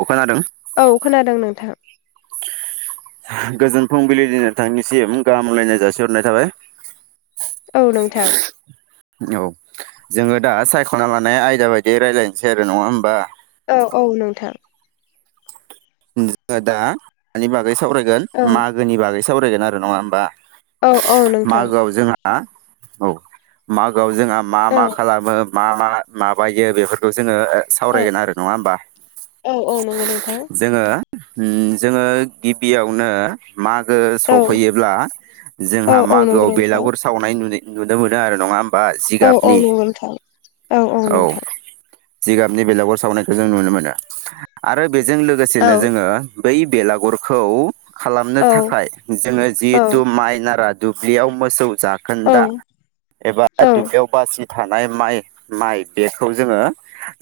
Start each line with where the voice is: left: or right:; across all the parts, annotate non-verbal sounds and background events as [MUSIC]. right: औ खोनादों।
left: औ खोनादों नोंथां।
right: गोजोन फुंबिलिनि नोंथांनिसिम गाहाम हामलायनाय जासिहरनाय थाबाय।
left: औ नोंथां।
right: औ जोङो दा सायख'ना लानाय आयदा बायदि रायलायनोसै आरो नङा होमबा।
left: औ औ नोंथां।
right: जोंहा दा मानि बागै सावरायगोन
left: औ
right: मागोनि बागै सावरायगोन आरो नङा होमबा।
left: औ औ नोंथां
right: मागोआव जोंहा औ मागोआव जोंहा मा
left: औ
right: मा खालामो? मा मा माबायो बेफोरखौ जोङो
left: औ
right: सावरायगोन आरो नङा होमबा।
left: औ औ नंगौ नोंथां।
right: जोङो उम जोङो गिबियावनो मागो
left: औ
right: सफैयोब्ला
left: औ
right: जोंहा
left: औ नंगौ
right: मागोआव
left: नोंथां
right: बेलागुर सावनाय नुनाय नुनो मोनो आरो नङा होम बा
left: औ औ
right: जिगाबनि
left: नंगौ नोंथां
right: औ जिगाबनि बेलागुर सावनायखौ जों नुनो मोनो आरो बेजों
left: औ
right: लोगोसेनो जोङो बै बेलागुरखौ खालामनो
left: औ
right: थाखाय जोङो
left: औ
right: जिहेथु माइ नाराद दुब्लियाव मोसौ
left: औ
right: जाखोन्दा एबा
left: औ
right: दुब्लियाव बासि थानाय माइ-माइ बेखौ जोङो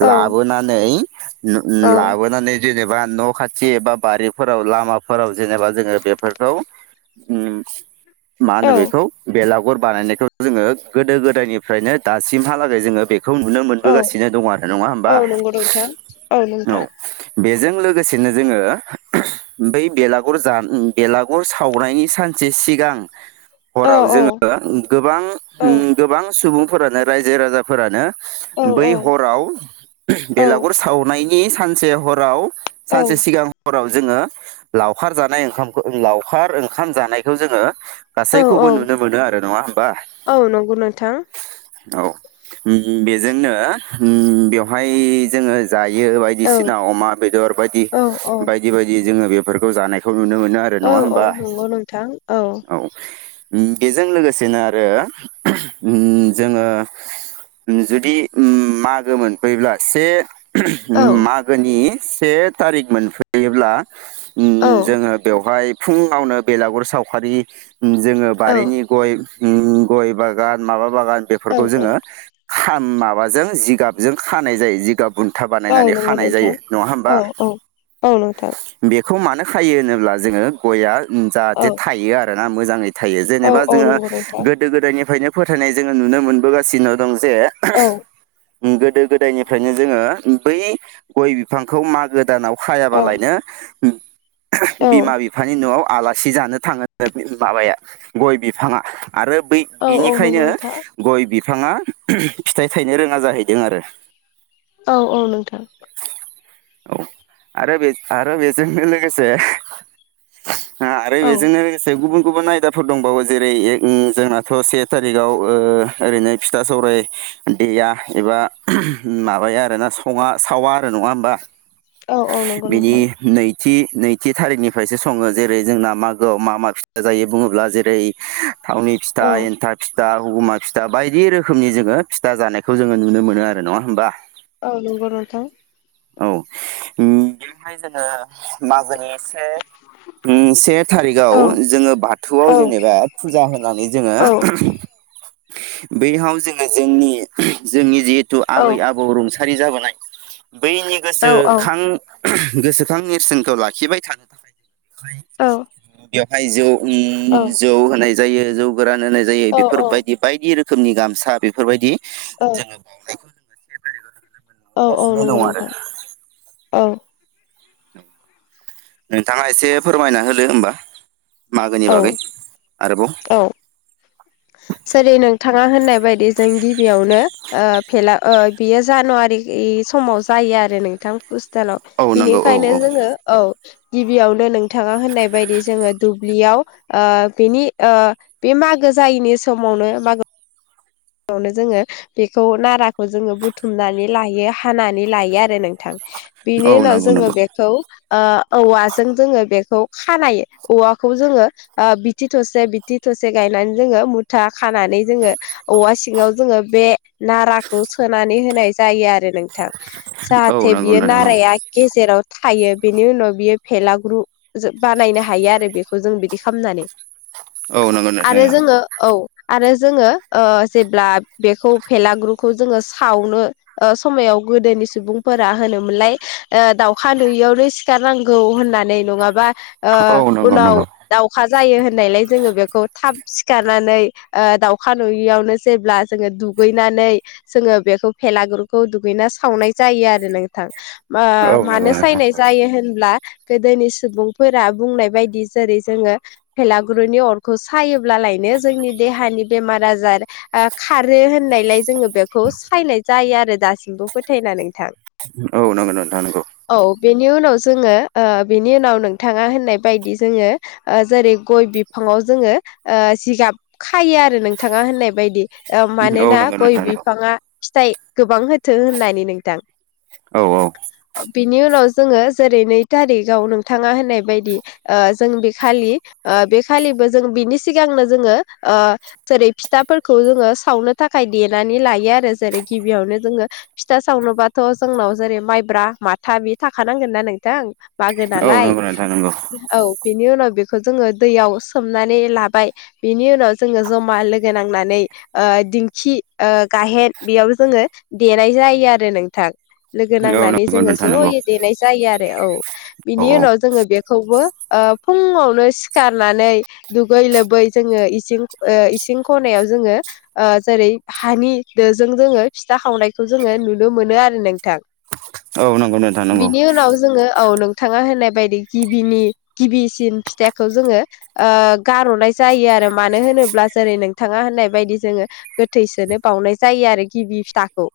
left: औ
right: लाबोनानै-लाबोनानै जेनेबा न' खाथि एबा बारिफोराव लामाफोराव जेनेबा जोङो बेफोरखौ उम मा
left: औ
right: होनो बेखौ बेलागुर बानायनायखौ जोङो गोदो गोदायनिफ्रायनो दासिमहालागै जोङो बे खौ नुनो
left: औ
right: मोनबोगासिनो दं आरो नङा
left: औ
right: होमबा
left: नंगौ नोंथां
right: औ।
left: नोंथां
right: बेजों लोगोसेनो जोङो बै बेलागुर जा बेलागुर सावनायनि सान से सिगां
left: औ
right: हराव
left: औ
right: जोङो
left: औ
right: गोबां-गोबां सुबुंफोरानो रायजो राजाफोरानो
left: औ
right: बै हराव बेलागुर सावनायनि सानसे हराव
left: औ
right: सानसे सिगां हराव जोङो लावखार जानाय ओंखामखौ लावखार ओंखाम जानायखौ जोङो
left: औ
right: गासैखौबो नुनो मोनो आरो नङा होमबा
left: औ नंगौ नोंथां
right: औ बेजोंनो बेवहाय जोङो जायो
left: औ
right: बायदिसिना अमा बेदर बायदि
left: औ औ
right: बायदि-बायदि जोङो बेफोरखौ जानायखौ नुनो मोनो आरो नङा
left: औ
right: होमबा
left: नंगौ नोंथां
right: औ बेजों लोगोसेनो आरो जोङो जुदि मागोमोनफैब्ला से
left: औ
right: मागोनि से थारिख मोनफैयोब्ला उम
left: औ
right: जोङो बेवहाय फुङावनो बेलागुर सावखालि जोङो
left: औ
right: बारिनि गय उम गय बागान माबा बागान
left: औ
right: बेफोरखौ
left: औ
right: जोङो खा माबाजों जिगाबजों खानाय जायो जिगाब बुन्था
left: औ
right: बानायनानै
left: नंगौ
right: खानाय
left: नोंथां
right: जायो नङा होनबा
left: औ औ औ नोंथां
right: बेखौ मानो खायो होनोब्ला जोङो गया
left: औ
right: जाहाथे थायो आरोना मोजाङै थायो
left: औ
right: जेनेबा
left: औ
right: जोङो
left: नंगौ नोंथां
right: गोदो गोदायनिफ्रायनो फोथायनाय जोङो नुनो मोनबोगासिनो दं जे
left: औ
right: गोदो-गोदायनिफ्रायनो जोङो बै गय बिफांखौ मागो दानाव
left: औ
right: खायाबालायनो
left: औ
right: बिमा-बिफानि न'आव आलासि जानो था ङो माबाया गय बिफाङा आरो बै
left: औ औ नंगौ
right: बिनिखायनो
left: नोंथां
right: गय बिफाङा फिथाइ थायनो रोङा जाहैदों आरो
left: औ-औ नोंथां
right: औ आरो बे आरो बेजोंनो लोगोसे आरो
left: औ
right: बेजोंनो लोगोसे गुबुन-गुबुन आयदा फोर दंबावो जेरै एक जोंनाथ' से थारिखाव ओ ओरैनो फिथा-सौराय देया एबा माबाया आरोना सङा सावा आरो नङा होमबा
left: औ औ नंगौ
right: बिदि
left: नोंथां
right: नै थि नैथि थारिखनिफ्रायसो सङो जेरै जोंना मागोआव मा मा फिथसा जायो बुङोब्ला जेरै थावनि फिथा
left: औ
right: एन्थाब फिथा हगुमा फिथा बायदि रोखोमनि जोङो फिथा जानायखौ जोङो नुनो मोनो आरो नङा होमबा
left: औ नंगौ नोंथां
right: औ बेहाय जोङो मागोनि से उम से थारिखाव
left: औ
right: जोङो
left: औ
right: बाथौआव जेनेबा फुजा होनानै जोङो
left: औ [INAUDIBLE]
right: बैयाव जोङो जोंनि जोंनि जिहेथु
left: औ
right: आबै-आबौ रुंसारि जाबोनाय बैनि
left: औ
right: गोसोखां-गोसोखां नेरसोनखौ लाखिबाय थानो थाखाय
left: औ
right: बेवहाय जौ उम जौ होनाय जायो जौ गोरान होनाय जायो
left: औ
right: बेफोरबायदि बायदि रोखोमनि गामसा बेफोरबायदि जोङो बावनायखौ
left: औ
right: गोबां
left: नंगौ
right: दं आरो
left: नोंथां औ
right: औ, नोंथाङा एसे फोरमायना होदो होमबा। मागोनि
left: औ
right: बागै आरोबाव
left: - औ जेरैनोंथाङा होननाय बायदि जों गिबियावनो फेला बियो जानुवारि ए समाव जायो आरो नोंथां हस्टेलाव
right: औ नंगौ औ
left: बिनिखायनो
right: औ
left: जोङो औ गिबियावनो नोंथाङा होननाय बायदि जोङो द यावनि बे मागो जायैनि समावनो म नो जोङो बेखौ नाराखौ जोङो बुथुमनानै लायो हानानै लायो आरो नों थां, बिनि
right: औ
left: उनाव
right: नंगौ
left: जोङो
right: नंगौ
left: बे खौ ओ औवाजों जोङो बेखौ खानाय औवाखौ जोङो ओ बिथि थसे बिथि थसे गायनानै जोङो मुथा खानानै जोङो औवा सिङाव जोङो बे नाराखौ सोनानै होनाय जायो आरो नोंथां।
right: औ
left: जाहाथे
right: नंगौ
left: बियो
right: नोंथां
left: नाराया गेजेराव थायो बेनि उनाव बियो फेलाग्रु बानायनो हायो आरो बेखौ जों बिदि खालामनानै
right: औ नंगौ नोंथां
left: आरो
right: नंगौ
left: जोङो औ आरो जोङो ओ जेब्ला बेखौ फेलाग्रुखौ जोङो सावनो ओ समायाव गोदोनि सुबुंफोरा होनोमोनलाय ओ दाउखा नुयियावनो सिखारनांगौ होननानै। नङाबा ओ
right: औ नंगौ
left: उनाव
right: नंगौ
left: दाउखा जायो होननायलाय जोङो बेखौ थाब सिखारनानै ओ दाउ खा नुयियावनो जेब्ला जोङो दुगैनानै जोङो बेखौ भेलागुरुखौ दुगैना सावनाय जायो आरो नोंथां। ओ
right: औ
left: मानो
right: नंगौ नोंथां
left: सायनाय जायो होनब्ला गोदोनि सुबुंफोरा बुंनाय बायदि जेरै जोङो भेलागुरुनि अरखौ सायोब्लालायनो जोंनि देहानि बेमार-आजार ओ खारो होननायलाय जोङो बेखौ सायनाय जायो आरो दासिमबो फोथायना नोंथां।
right: औ नंगौ नोंथां नंगौ।
left: औ बेनि उनाव जोङो ओ बेनि उनाव नोंथाङा होननाय बायदि जोङो ओ जेरै गय बिफाङाव जोङो ओ जिगाब खायो आरो नोंथाङा होननाय बायदि।
right: औ
left: मानोना
right: नंगौ
left: गय
right: नोंथां नंगौ
left: बिफाङा फिथाइ गोबां हो थो होननानै नोंथां।
right: औ औ
left: बिनि उनाव जोङो जेरै नै थारिखाव नोंथाङा होननाय बायदि ओ जों बे खालि ओ बेखालिबो जों बिनि सिगांनो जोङो ओ जेरै फिथाफोरखौ जोङो सावनो थाखाय देनानै लायो आरो जेरै गिबियावनो जोङो फिथा सावनोबाथ' जोंनाव जेरै माइब्रा, माथा बे थाखानांगोन ना नोंथां। मागो
right: औ
left: नालाय
right: नंगौ नोंथां नंगौ
left: औ बिनि उनाव बेखौ जोङो दैयाव सोमनानै लाबाय बिनि उनाव जोङो जमा लोगो नांनानै ओ दिंखि ओ गाहेन बेयाव जोङो देनाय जायो आरो नोंथां। लोगो
right: औ नंगौ
left: नांनानै
right: नोंथां
left: जोङो
right: नंगौ
left: ज'यै देनाय जायो आरो औ बिनि
right: औ
left: उनाव जोङो बेखौबो ओ फुङावनो सिखारनानै दुगै लोबै जोङो इसिं ओ इसिं खनायाव जोङो ओ जेरै हानि दोजों जोङो फिथा खावनायखौ जोङो नुनो मोनो आरो नोंथां।
right: औ नंगौ नोंथां नंगौ
left: बिनि उनाव जोङो औ नों थाङा होनाय बायदि गिबिनि गिबिसिन फिथाइखौ जोङो ओ गार'नाय जायो आरो मानो होनोब्ला जेरै नोंथाङा होननाय बायदि जोङो गोथैसोनो बावनाय जायो आरो गिबि फिथाखौ।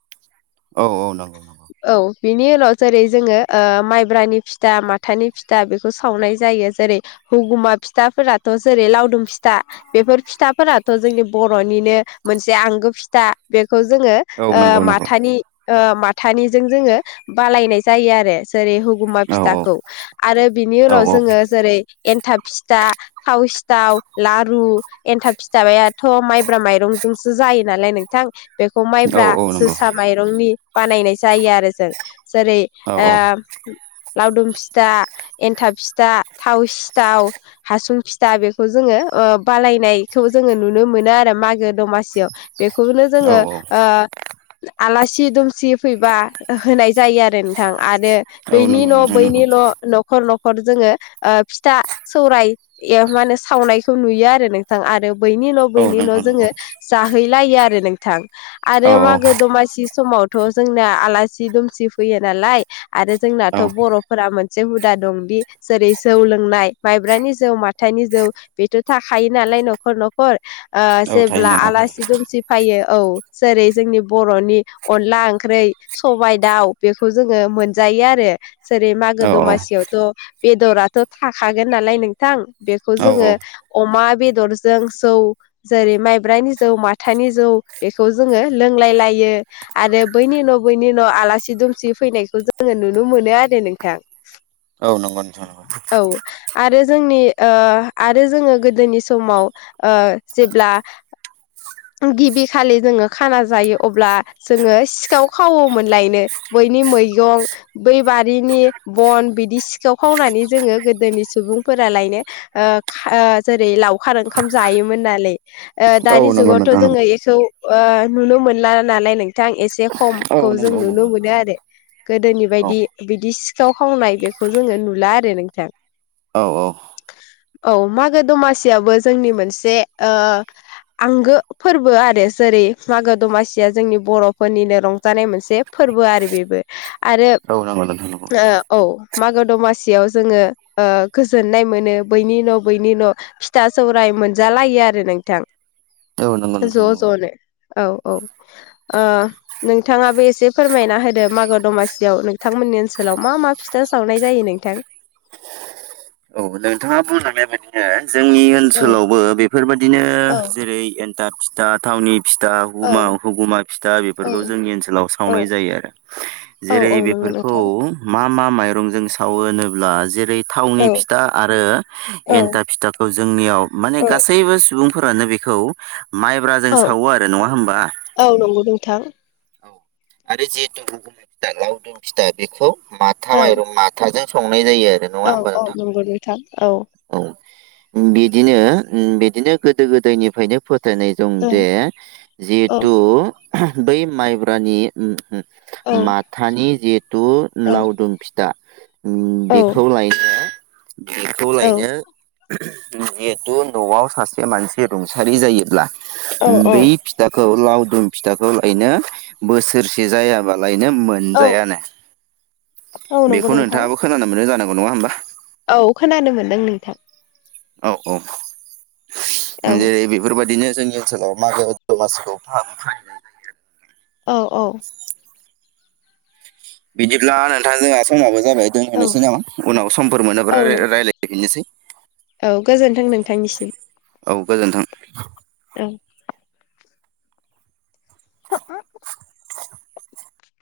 right: औ औ नांगौ।
left: औ बिनि उनाव जेरै जोङो ओ माइब्रानि फिथा, माथानि फिथा बे सावनाय जायो जेरै हुगुमा फिथाफोराथ' जेरै लावदुम फिथा बेफोर फिथाफोराथ' जोंनि बर'निनो मोनसे आंगो फिथा बेखौ जोङो
right: औ नंगौ नंगौ
left: माथानि माथानिजों जोङो बालायनाय जायो आरो जेरै गुमा
right: औ
left: फिथाखौ
right: औ
left: आरो बिनि
right: औ
left: उनाव
right: औ
left: जोङो जेरै एन्थाब फिथा थाव सिथाव लारु एन्थाब फिथाबायाथ' माइब्रा माइरंजोंसो जायो नालाय नों बिथां बेखौ
right: औ
left: माइब्रा
right: औ नंगौ
left: जोसा माइरंनि बानायनाय जायो आरो जों, जेरै-
right: औ औ
left: ओ लावदुम फिथा, एन्थाब फिथा, थाव सिथाव हासुं फिथा बेखौ जोङो ओ बालायनायखौ जोङो नुनो मोनो आरो मागो दमासियाव बेखौनो
right: औ
left: जोङो
right: औ
left: ओ आलासि-दुमसि फैबा होनाय जायो आरो नोंथां आरो
right: औ
left: बायनि
right: नंगौ
left: न'
right: नोंथां
left: बायनि
right: नंगौ
left: न' न'खर न'खर जोङो फिथा सौराय माने सावनायखौ नुयो आरो नों। नोंथां आरो बैनि न'
right: औ
left: बैनि न'
right: नोंथां नंगौ
left: जोङो जाहैलायो आरो नोंथां। आरो
right: औ
left: मागो दमासि समावथ' जोंना आलासि दुमसि फैयो नालाय आरो
right: औ
left: जोंनाथ' बर' फोर मोनसे हुदा दंदि जेरै जौ लोंनाय माइब्रानि जौ माथाइनि जौ बेथ' थाख खायो नालाय न'खर न'खर
right: औ थायो
left: जेब्ला
right: नोंथां
left: आलासि
right: औ
left: दुमसि फैयो औ जेरै जोंनि बर'नि अनला ओंख्रि सबायाइ दाउ बेखौ जोङो मोनजायो आरो। जेरै मागो
right: औ
left: दमासियावथ' बेदराथ' थाखागोन नालाय नोंथां। बेखौ
right: औ
left: जोङो अमा बेदरजों सौ। जेरै माइब्रानि जौ माथानि जौ बेखौ जोङो लोंलाय लायो। आरो बैनि उनाव बैनि उनाव आलासि दुमसि फैनायखौ जोङो नुनो मोनो आरो नोंथां। [INAUDIBLE]
right: औ नंगौ नोंस नंगौ।
left: औ आरो जोंनि आरो जोङो गोदोनि समाव जेब्ला। गिबि खालि जोङो खाना जायो अब्ला। जोङो सिखाव खावोमोन लायनो बैनि मैगं। बै बारिनि बन बिदि सिखाव खावनानै जोङो गोदोनि सुबुंफोरालायनो। जेरै लावखार ओंखाम जायोमोन नालाय
right: औ
left: दानि
right: नंगौ
left: जुगाव। थ'
right: नोंथां
left: जोङो
right: नंगौ
left: बेखौ नुनो मोनला नालाय नोंथां एसे
right: औ
left: खमखौ जों
right: नंगौ नंगौ
left: नुनो मोनो आरो। गोदोनि
right: औ
left: बायदि बिदि सिखाव खावनाय बेखौ जोङो नुला आरो नोंथां।
right: औ औ।
left: औ मागो दमासियाबो जोंनि मोनसे आंगो। फोरबो आरो जेरै मागो दमासिया जोंनि बर'फोरनिनो रंजानाय मोनसे फोरबो आरो बेबो। आरो।
right: [INAUDIBLE]
left: औ मागो दमासियाव जोङो गोजोननाय मोनो बैनि न' बैनि न'। फिथा सौराय मोनजालायो आरो नोंथां।
right: औ नंगौ नोंथां
left: ज'
right: नंगौ
left: ज'नो औ औ आ। नोंथाङाबो एसे फोरमायना होदो मागो दमासियाव नोंथांमोननि ओनसोलाव मा मा फिथा सावनाय जायो नोंथां।
right: औ नोंथाङा बुंनानैबायाददिनो जोंनि
left: औ
right: ओनसोलावबो बे। बेफोरबायदिनो
left: औ
right: जेरै एन्थाब फिथा थावनि फिथा।
left: औ
right: हुगुमा हुगुमा फिथा
left: औ
right: बेफोरखौ जोंनि ओनसोलाव
left: औ
right: सावनाय जायो आरो।
left: औ
right: जेरै
left: औ नंगौ
right: बेफोरखौ
left: नोंथां
right: मा मा माइरंजों सावो होनोब्ला जेरै थाव।
left: औ
right: फिथा आरो
left: औ
right: एन्था फिथाखौ जोंनियाव माने
left: औ
right: गासैबो सुबुंफोरानो बेखौ। माइब्रााजों
left: औ
right: सावो आरो नङा होनबा।
left: औ नंगौ नोंथां।
right: औ आरो जिेतुुमा फिथा लावदुम फिथा बेखौ माथा
left: औ
right: माइरं म थाजों संनाय जायो आरो नङा
left: औ
right: होमबा
left: औ
right: नोंथां?
left: नंगौ नोथां औ
right: औ बिदिनो ओम बिदिनो गोदो गोदायनिफ्रायनो फोथायनाय जों
left: औ
right: दे
left: औ
right: जिहेथु बै माइब्रानि
left: औ
right: माथानि जिहेथु
left: औ
right: लावदुम फिथ दा
left: औ
right: बेखौ लायनो बेखौ लायनो। जिहेतु न'आव सासे मानसि रुंसारि जायोब्ला
left: औ
right: बै।
left: औ
right: फिथाखौ लावदुम फिथाखौ लायनो बोसोरसे जायाबा लायनो मोन।
left: औ
right: मोनजायानो
left: औ नंगौ
right: बेखौ
left: नोंथां
right: नोंथाङाबो खोनानो मोनो जानांगौ नङा होमबा।
left: औ खोनानो मोनदों नोंथां।
right: औ औ जेरै
left: औ
right: [UNINTELLIGIBLE] बेफोरबायदिनो जोंनि ओनसोलाव मागो दमासिखौ फाहामो फालियो
left: औ औ
right: बिदिब्ला नोंथांजोंहा समाबो जाबाय
left: औ
right: दोनहनोसै नामा उनाव समफोर
left: औ
right: मोनोब्ला
left: नोंथां
right: रायजलायफिननोसै
left: औ गोजोन्थों नोंथांनिसिम
right: औ गोजोन्थों
left: औ [UNINTELLIGIBLE]